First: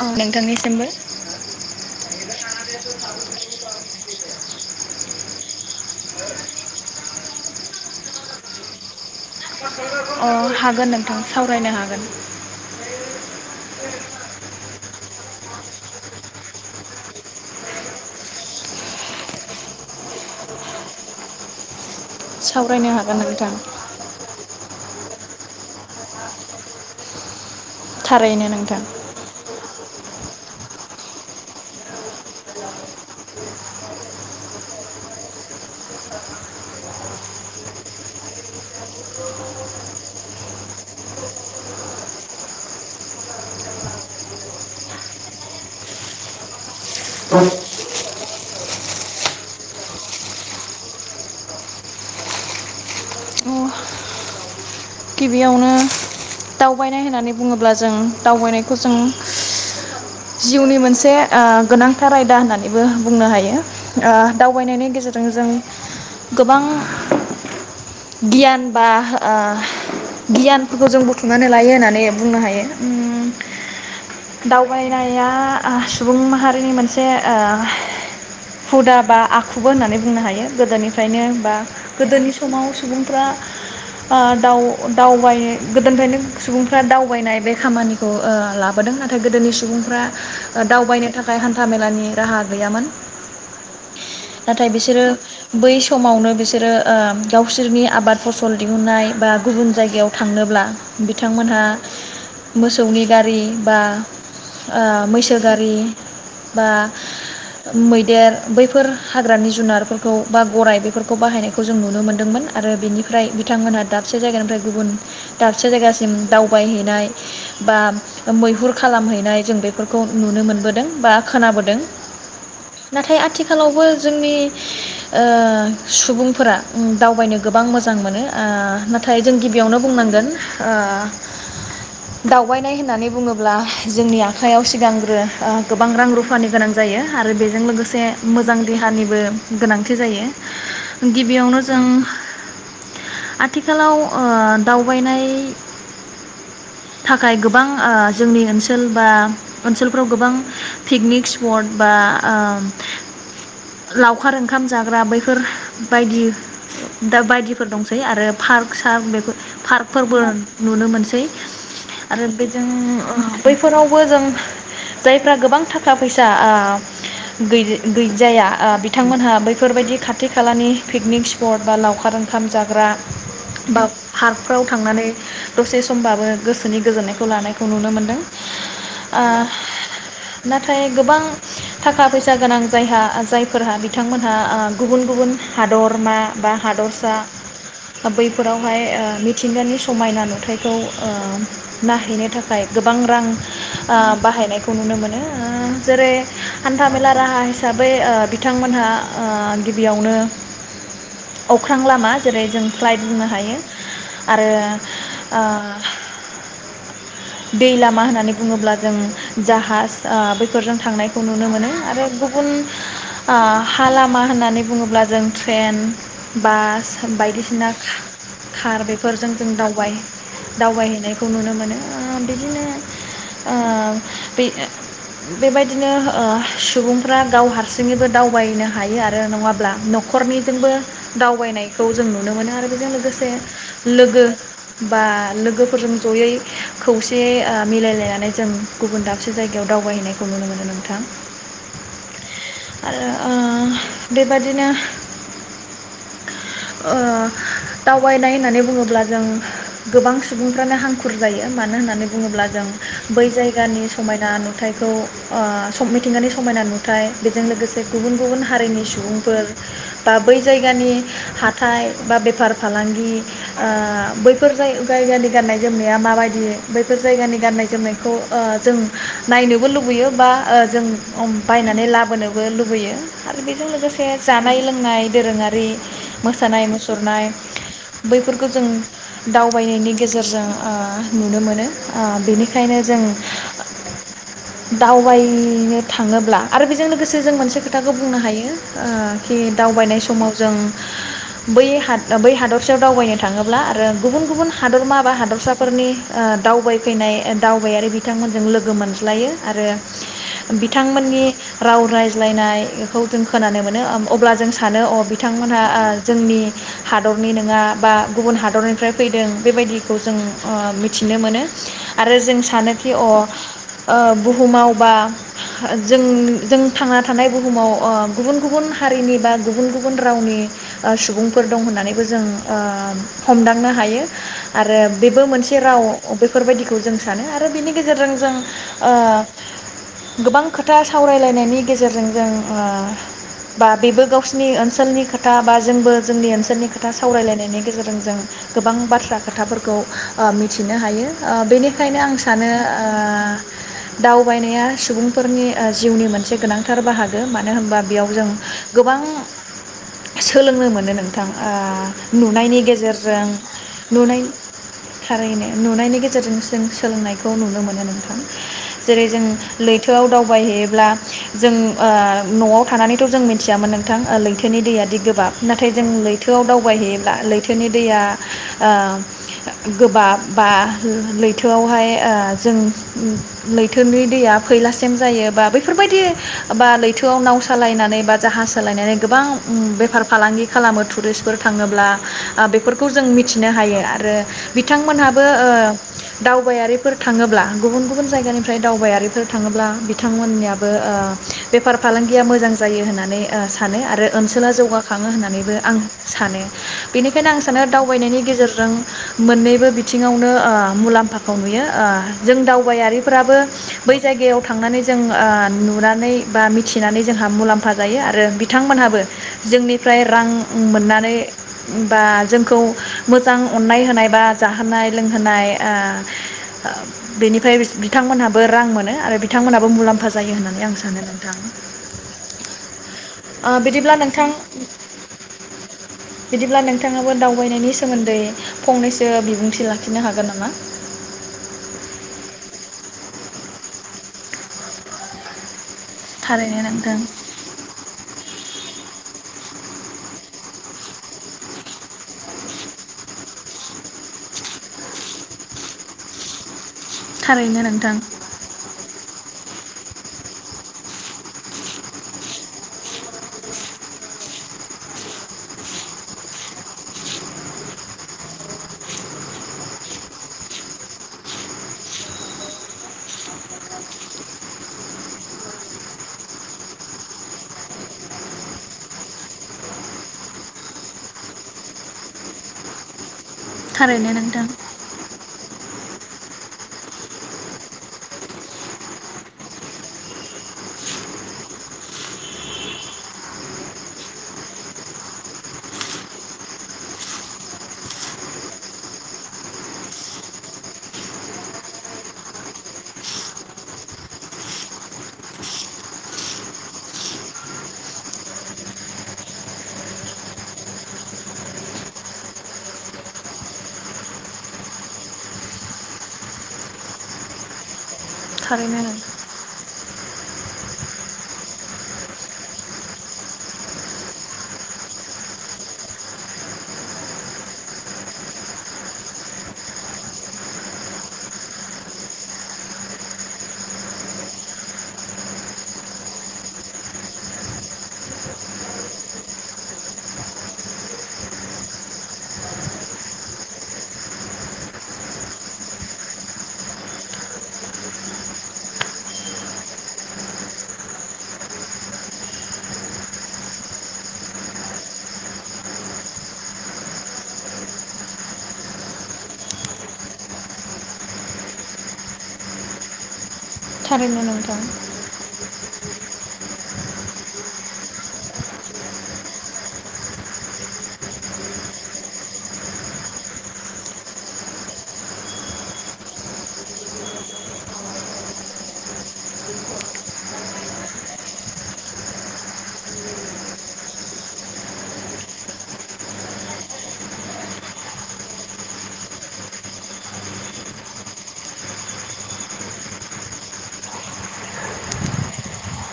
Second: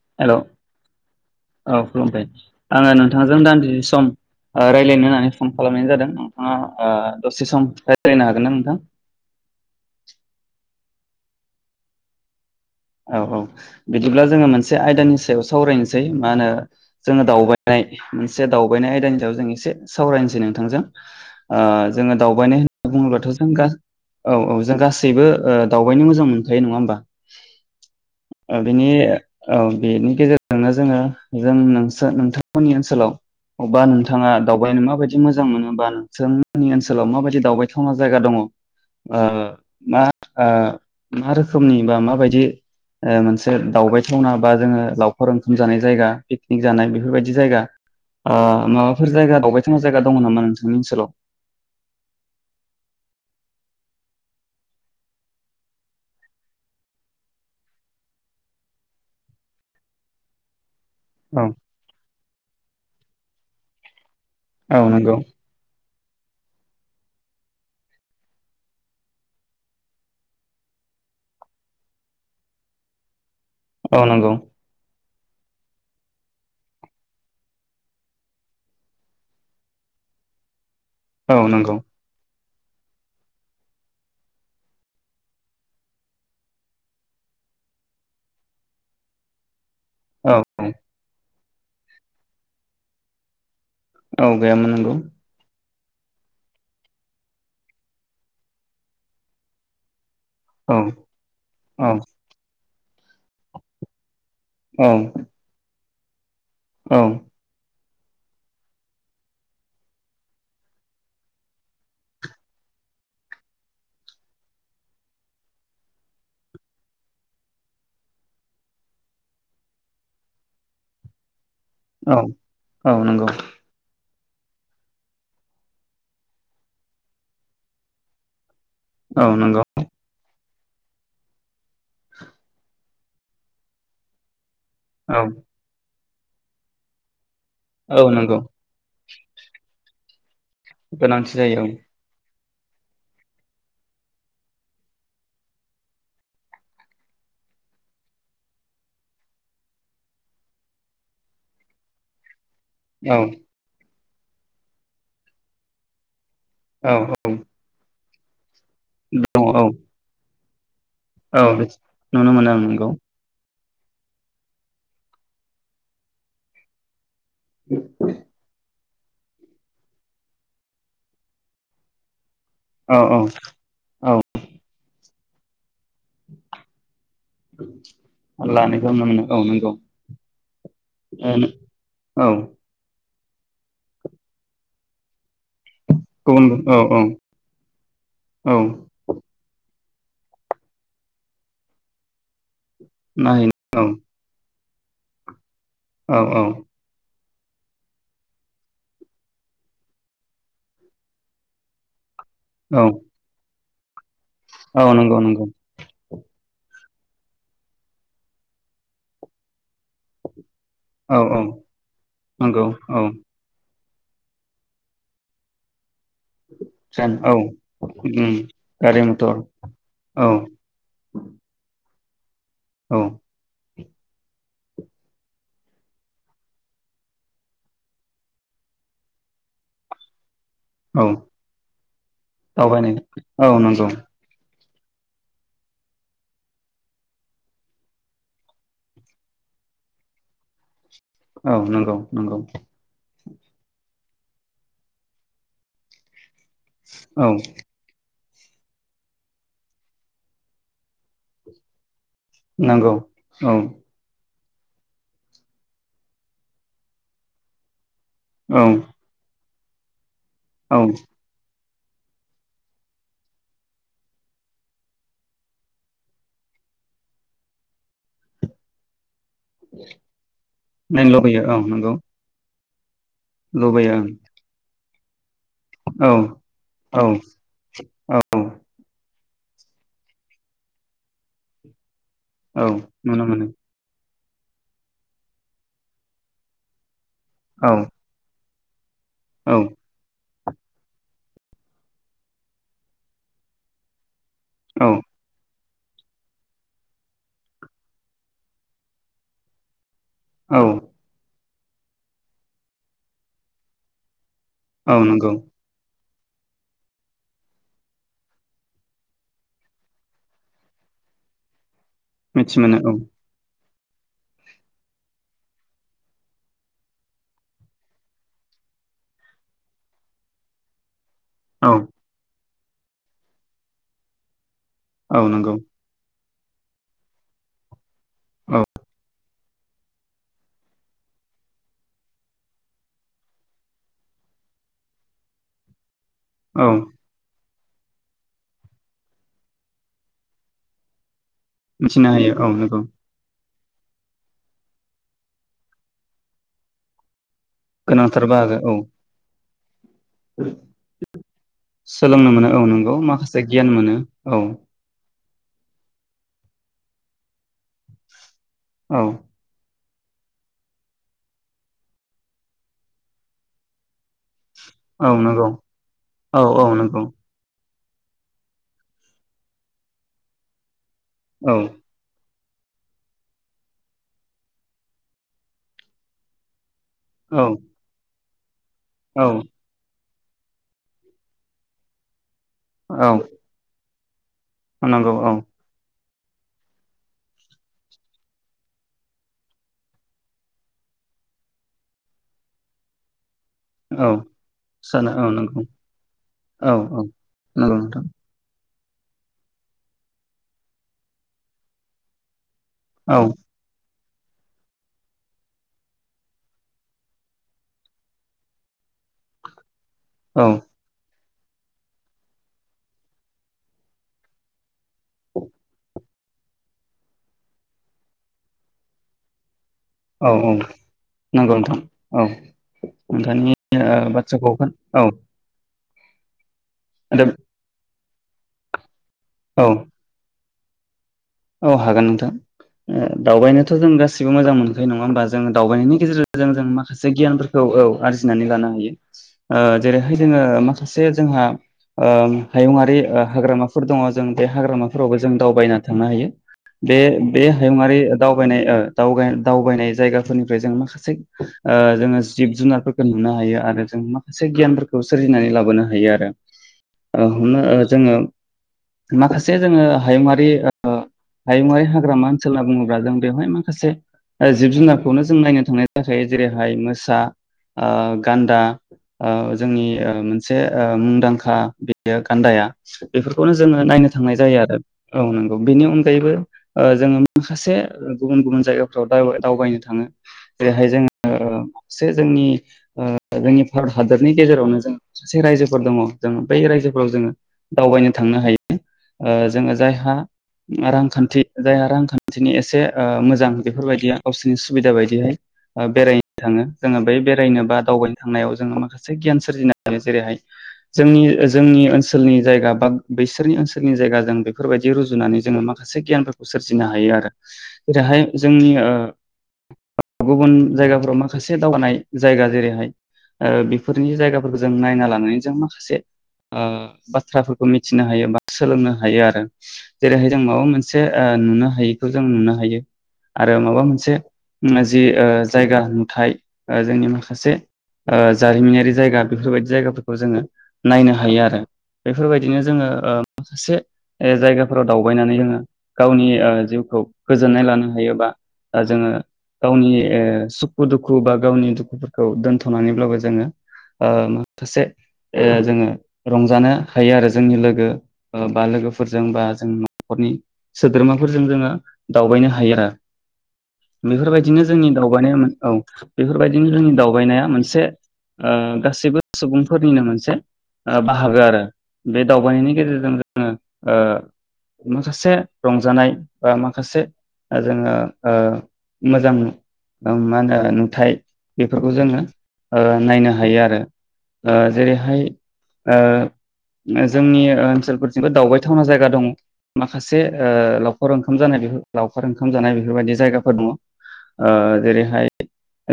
अ हेल नोंथांनिसिमबो औ खुलुमदों आङो नोंथांजों दान्दि सम ओ रायज्लायनो होननानै फन खालामनाय जादों नोंथाङा दसे सम। रायलायनो हागोन ना नोंथां। औ सावरायनो हागोन। औ-औ बिदिब्ला जोङो मोनसे आयदानि सायाव सावरायनोसै मा होनो जोङो दावबायनाय मोनसे दावबायनाय आयदानि सायाव जों एसे सावरायनोसै नोंथांजों ओ। जोङो दावबायनाय सावरायनो होनना हागोन बुङोब्लाथ' नोंथां जों औ- औ। जों गासैबो ओ दावबायनो मोजां मोनखायो नङा होमबा। थारैनो औ नोंथां बिनि औ। बेनि गेजेरजोंनो जोङो जों नोंस नोंथांमोननि ओनसोलाव अबा नोंथाङा दावबायनो माबायदि मोजां मोनो बा नोंसांमोननि ओनसोलाव माबायदि दावबायथावना जायगा दङ ओ मा आ मा रोखोमनि बा माबायदि। ओ मोनसे दावबायथावना बा जोङो लावखार ओंखाम जानाय जायगा पिकनिक जानाय बेफोरबायदि जायगा ओ माबाफोर जायगा दावबायथावना जायगा दङ नामा नोंथांनि ओनसोलाव। अ गिबियावनो दावबायनाय होननानै बुङोब्ला जों दावबायनायखौ जों जिउनि मोनसे। से ओ औ गोनांथार आयदा होननानै बेबो बुंनो हायो। ओ औ दावबायनायनि नंगौ गेजेरजों जों। गोबां गियान बा ओह। गियानफोरखौ जों बुथुमनानै लायो होननानै बुंनो हायो उम। औ नंगौ। नाया ओ सुबुं माहारिनि मोनसे ओ हुदा बा आखुबो होननानै बुंनो हायो गोदोनि फ्रायनो औ बा नंगौ गोदोनि समाव सुबुंफ्रा ओ दाउ अ दावबायै गोदोनिफ्रायनो सुबुंफ्रा दावबायनाय बे खामानिखौ ओ लाबोदों नाथाय गोदोनि सुबुं फ्रा औ ओ औ दावबायनो थाखा खाय हान्थामेलानि राहा गैयामोन। औ नाथाय गैयामोन नंगौ। बिसोरो बै समावनो बिसोरो ओ गावसोरनि आबाद फसल दिहुननाय बा गुबुन जायगायाव थांनोब्ला औ बिथांमोनहा औ मोसौ नि गारि बा ओ औ मैसो गारि बा औ मैदेर बैफोर हाग्रानि जुनारफोरखौ बा गराइ बेफोरखौ बाहायनायखौ जों नुनो मोनदोंमोन आरो बेनिफ्राय बिथांमोनहा दा से जायगानिफ्राय गुबुन दाबसे जायगासिम दावबाय हैनाय बा मैहुर खालामहैनाय जों बेफोरखौ नुनो मोनबोदों बा खोनाबो दों औ औ नाथाय नंगौ आथिखालावबो जोंनि ओ सुबुंफोरा उम दावबायनो गोबां मोजां मोनो ओ नाथाय औ जों नंगौ गिबियावनो बुंनांगोन ओ दावबायनाय होननानै बुङोब्ला जोंनिया आखायाव सिगांग्रो औ ओ गोबां रां रुफ फा नि गोनां जायो आरो बे जों लोगोसे औ नंगौ मोजां देहानिबो गोनांथि जायो। गोनांथि गिबियावनो जायो जों आथिख खालाव ओ दावबायनाय थाखाय गोबां ओ जोंनि ओनसोल बा ओनसोलफ्राव गोबां पिकनिक सिप्ट बा ओ औ लावखार ओंखाम जाग्रा बैफोर बायदि औ दा बायदिफोर दं सै आरो पार्क सार बेखौ दङ औ पार्कफोरबो नुनो मोनसै औ आरो नुनो मोनो आं बेजों नंगौ ओ बैफोरावबो जों जायफ्रा गोबां थाखा फैसा ओ गै-गैजाया ओ बिथ थांमोनहा बैफोरबायदि खाथि खालानि पिकनिक स्पट बा लावखार ओं खाम जाग्रा औ औ बा औ फार्गफ्राव थांनानै दसे समबाबो गोसोनि गोजोननाय खौ लानायखौ नुनो मोनदों लानायखौ नुनो ओ मोनो औ नंगौ नाथाय गोबां थाखा औ फैसा गोनां जायहा जायफोरहा बिथांमोनहा ओ गुबुन गुबुन हादरमा गुबुन बा औ औ हादरसा औ बैफोरावहाय ओ मिंथिंगा नि समायना नुथायखौ ओ नायहैनो थाख फाय गोबां रां नायहैनो ओ बाहायनाय खौ नुनो मोनो ओ जेरै औ औ हान्था मेला राहा हिसाबै ओ बिथांमोनहा ओ गिबियावनो अख्रां लामा जेरै जों औ फ्लाय बुंनो हायो। आरो औ नंगौ ओ नंगौ दै लामा होननानै बुङोब्ला जों जाहाज ओ फोरजों औ थांनायखौ औ नुनो मोनो आरो गुबुन नंगौ औ आ हा लामा होननानै बुङोब्ला जों ट्रेन बास ट्रेन औ बायदिसि खार गारि बेफोरजों मथर जों दावबाय औ दावबायहैनायखौ नुनो मोनो। ओ बिदिनो औ ओ बे ओ बेबायदिनो ओ सुबुंफ्रा गाव हारसिङैबो दावबायनो हायो आरो नङाब्ला नखरनि जोंबो औ दावबायनायखौ जों नु मोनो आरो बेजों दावबायनाय लोगोसे औ नंगौ लोगो बा लोगोफोरजों जयै खौसेयै ओ मिलायलायनानै जों गुबुन दाबसे जायगायाव दावबायहैनायखौ नुनो मोनो नोंथां। औ नोंगौ नोंगौ। आरो ओ बेबादिनो ओ औ दावबायनाय होननानै बुङोब्ला जों गोबां सुबुंफ्रानो हांखुर जायो मानो होननानै बुङोब्ला जों नंगौ बै औ जायगानि समायना नु नुथायखौ ओ सब-मिथिंगानि समायना नुथाय बेजों लोगोसे गुबुन गुबुन औ हारिनि सुबुंफोर। बा बै औ जायगानि हा हाथाय बा बेफार फालांगि ओ बैफोर जाय जायगानि गाननाय जोमनाया माबायदि बैफोर जायगानि गाननाय जोमनायखौ ओ जों नायनोबो लुबैयो बा ओ जों नायनो लुबैयो औ बायनानै नंगौ लाबोनोबो लुबैयो। लुबैयो। आरो बेजों लुबैयो लोगोसे जानाय लोंनाय नाय दोरोङारि ओं [unintelligible] मोसानाय औ मुसुरनाय औ औ बैफोरखौ जों दावबायनायनि गेजेरजों ओ नुनो मोनो। ओ औ बेनिखायनो जों नुनो मोनो दावबायनो थाङोब्ला आरो बेजों लोगोसे से जों मोनसे औ खोथाखौ बुंनो हायो। ओ खि औ दावबायनाय समाव जों बै हाद-बै हादरसायाव दावबायनो थाङोब्ला आरो गुबुन गुबुन औ हादरमा बा हादरसा फोरनि ओ दावबायफैनाय दावबायारि बिथांमोनजों लोगो मोनज्लायो आरो औ बिथांमोननि राव रायज्लायनायखौ जों खोनानो मोनो ओम अब्ला ज सानो अ औ बिथां नंगौ ओ जोंनि हादरनि नोङा बा गुबुन हादरनिफ्राय फैदों बेबायदिखौ जों ओ मिथिनो मोनो। आरो जों मिथि मोनो सानोखि औ अ ओ बुहुमाव बा जों जों थांना थानाय बुहुमाव ओ गुबुन गुबुन हारिनि बा गुबुन गुबुन रावनि ओ सुबुं फोर दं औ होननानैबो जों ओ हमदांनो हायो। आरो औ बेबो नंगौ मोनसे राव बे बेफोरबायदिखौ जों सानो आरो बिनि गेजेरजों जों औ ओ गोबां खोथा सावरायलायनायनि गेजेरजों जों ओ बा बेबो गावसिनि ओनसोलनि खोथा बा जोंबो जोंनि ओनसोलनि औ खोथा सावरायलायनायनि गेजेरजों जों गोबां बाथ्रा खोथाफोरखौ ओ मिथिनो हायो ओ बेनिखायनो मिथिनो आं हायो सानो औ नंगौ ओ दावबायनाया सुबुंफोरनि ओ जिउनि मोनसे गोनांथार बाहागो मानो होनबा बेयाव गोनांथार जों बाहागो औ गोबां सोलोंनो मोनो नोंथां ओ सोलोंनो मोनो औ नुनायनि नंगौ गेजेरजों माखासे गियान मोनो नुनाय औ थारैनो नुनायनि गेजेरजों जों सोलोंनायखौ नुनो मोनो औ जेरै जों लै थोआव दावबायहैयोब्ला जों ओ नआव थानानैथ जों मिथियामोन नोंथां लैथो दैयादि औ गोबाब नंगौ नाथाय जों औ लैथोआव औ नंगौ दावबायहैयोब्ला लैथोनि दैया ओ गोबाब बा औ लैथोआवहाय ओ जों लैथोनि दैया फैलासेम जायो बा बेैफोरबायदि बा लै थोआव नाव औ सालायनानै बा जाहास सालायनानै औ गोबां बेफार फालांगि खालामो टुरिस्टफोर थाङोब्ला ओ बेफोरखौ जों औ मिथिनो हायो आरो आरो नंगौ बिथांमोनहाबो औ ओ दावबायारिफोर थाङोब्ला गुबुन गुबुन जायगानिफ्राय दावबायारिफोर थाङोब्ला बिथांमोननियाबो ओ बेफार फालांगिया मोजां जायो होननानै सानो आरो औ ओनसोला जौगाखाङो सानो औ होननानैबो नंगौ आं सानो औ औ बेनिखायनो आं सानो नंगौ नोंथां दावबायनायनि गेजेरजों मोननैबो बिथिङावनो ओ मुलाम्फाखौ नुयो ओ जों दाव औ दावबायारिफोराबो बै बे जायगायाव थांनानै जों ओ नुनानै बा मिथिनानै जोंहा मुलाम्फा जायो आरो बिथांमोनहाबो जोंनि फ्राय रां औ मोननानै बा जोंखौ मोजां अननाय होनाय बा जाहोनाय लोंहोनाय ओ ओ बेनिफ्राय बिथांमोनहाबो रां मोनो आरो बिथांमोनाबो मुलाम्फा जायो औ औ होननानै आं सानो नोंथां ओ बिदि आ बाथ्राखौ खोना [inaudible] औ बिदिब्ला नों नोंथाङाबो आदा दावबायनायनि सोमोन्दै नै फंनैसो औ बिबुंथि लाखिनो हागोन नामा? औ हागोन नोंथां दावबायनोथ जों गासिबो मोजां मोनखायो नङा होमबा जों दावबायनायनि गेजेरजों थारैनो जों नोंथां माखासे गियानफोरखौ औ आरजिनानै लानो हायो ओ जेरैहाय जोङो माखासे जोंहा हायुङारि हाग्रामाफोर दङ जों बे हाग्रामाफोरावबो जों दावबायना थांनो हायो बे बे थारैनो नोंथां हायुङारि दावबायनाय ओ दावग दावबायनाय जायगाफोरनिफ्राय जों माखासे जोङो जिब जुनारफोरखौ नुनो हायो आरो जों माखासे गियानफोरखौ सोरजिनानै लाबोनो हायो आरो हमनो जोङो माखासे जोङो हायुङारि हायुंङारि हाग्रामा ओनसोल होनना बुङोब्ला जों बेवहाय माखासे जिब जुनारखौनो जों नायनो थांनाय जाखायो जेरैहाय मोसा गान्दा जोंनि मोनसे मुंदांखा बेयो गान्दाया बेफोरखौनो जोङो नायनो थारैनो थांनाय नोंथां जायो आरो औ नों बेनि अन गैबो जोङो माखासे गुबुन गुबुन जायगाफ्राव दावबायनो थाङो जेरैहाय जोङो मसे जोंनि जोंनि भारत हादरनि गेजेरावनो जों माखासे रायजोफोर दङ जों बै रायजोफोराव जोङो दावबायनो थांनो हायो जोङो जायहा रांखान्थि जायहा रांखान्थिनि एसे मोजां बेफोरबायदिया गावसोरनि सुबिदा बायदिहाय बेरायनो थाङो जोङो बै बेरायनो बा दावबायनो थांनायाव जोङो माखासे गियान सोरजिनो हायो जेरैहाय जोंनि जोंनि ओनसोलनि जायगा बा बैसोरनि ओनसोलनि जायगा जों बेफोरबायदि रुजुनानै जोङो माखासे गियानफोरखौ सोरजिनो हायो आरो जेरैहाय जोंनि थारैनो नों गुबुन जायगाफोराव माखासे दावगानाय जायगा जेरैहाय बेफोरनि जायगाफोरखौ जों नायना लानानै जों माखासे बाथ्राफोरखौ मिथिनो हायो बा सोलोंनो हायो आरो जेरैहाय जों माबा मोनसे नुनो हायिखौ जों नुनो हायो। आरो माबा मोनसे जि ओ जायगा नुथाय जोंनि माखासे ओ जारिमिनारि जायगा बेफोरबायदि जायगाफोरखौ जोङो नायनो हायो। आरो बेफोरबायदिनो जोङो ओ माखासे जायगा फोराव दावबायनानै जोङो गावनि जिउखौ गोजोननाय लानो हायो बा जोङो गावनि ओ सुखु दुखु बा गावनि दुखुफोरखौ दोनथनानैब्लाबो जोङो ओ माखासे जोङो रंजानो हायो आरो जोंनि लोगो बा लोगोफोरजों बा ज नखरनि सोद्रोमाफोरजों जोङो दावबायनो हायो। थारैनो नोंथां बेफोरबायदिनो जोंनि दावबायनाय औ बेफोरबायदिनो जोंनि दावबायनाया मोनसे गासैबो सुबुंफोरनिनो मोनसे बाहागो आरो बे दावबायनायनि गेजेरजों जोङो माखासे रंजानाय बा माखासे जोङो ओ मोजां मा होनो नुथाय बेफोरखौ जोङो नायनो हायो आरो जेरैहाय जोंनि ओनसोलफोरथिंबो दावबायथावना जायगा दङ माखासे ओ लावखार ओंखाम जानाय लावखार ओंखाम जानाय बेफोरबायदि जायगाफोर दङ जेरैहाय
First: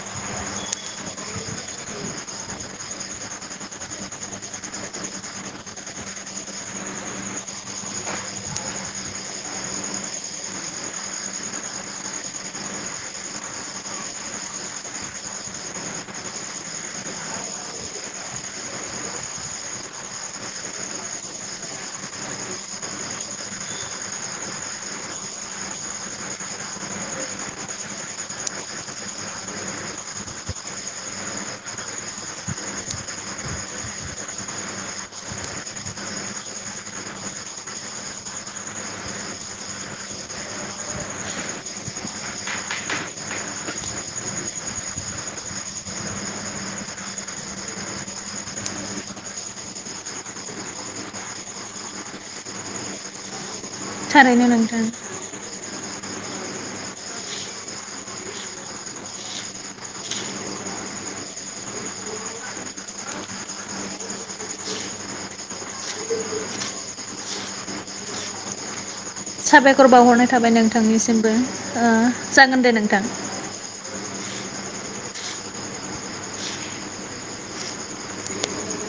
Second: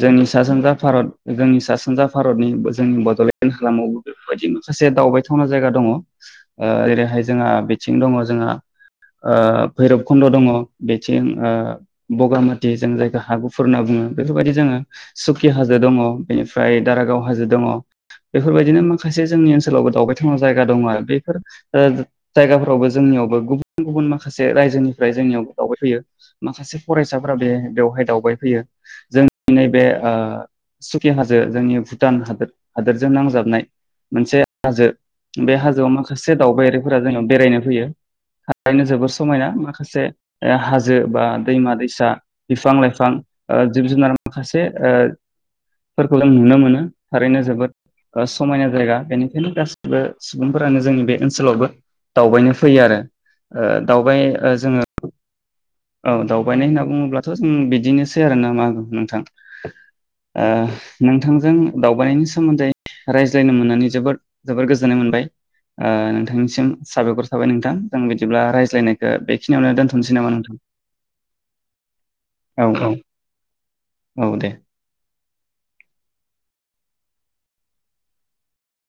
जोंनि सा सानजा भारत जोंनि सा सानजा भारतनि जोंनि बडलेण्ड हालामावबो बेफोरबायदि माखासे दावबायथावना जायगा दङ जेरैहाय जोंहा बिथिं दङ जोंहा भैरबकुन्द दङ बेथिं बगामाथि जों जायखौ हागुफुर होनना बुङो बेफोरबायदि जोङो सुकि हाजो दङ बेनिफ्राय दारागाव हाजो दङ बेफोरबायदिनो माखासे जोंनि ओनसोलावबो दावबायथावना जायगा दङ बेफोर जायगाफोरावबो जोंनियावबो गुबुन गुबुन माखासे रायजोनिफ्राय जोंनियावबो दावबायफैयो माखासे फरायसाफोरा बे बेवहाय दावबायफैयो जों नैबे सुकि हाजो जोंनि भुटान हादोर हादोरजों नांजाबनाय मोनसे हाजो बे हाजोआव माखासे दावबायारिफोरा जोंनियाव बेरायनो फैयो थारैनो जोबोद समायना माखासे हाजो बा दैमा-दैसा बिफां लाइफां जिब जुनार माखासे फोरफोरखौ जों नुनो मोनो थारैनो जोबोद समायना जायगा बेनिखायनो गासिबो सुबुंफोरानो जोंनि बे ओनसोलावबो दावबायनो फै फैयो आरो दावबाय थारैनो नोंथां जोङो औ दावबायनाय होनना बुङोब्लाथ जों बिदिनोसै आरोना मा नोंथां नोंथांजों दावबायनायनि सोमोन्दै रायज्लायनो मोननानै जोबोर जोबोर गोजोननाय मोनबाय नोंथांनिसिम साबायखर थाबाय नोंथां जों बिदिब्ला रायज्लायनाय साबायखर बावहरनाय थाबाय नोंथांनिसिमबो जागोन औ दे नोंथां औ औ दे।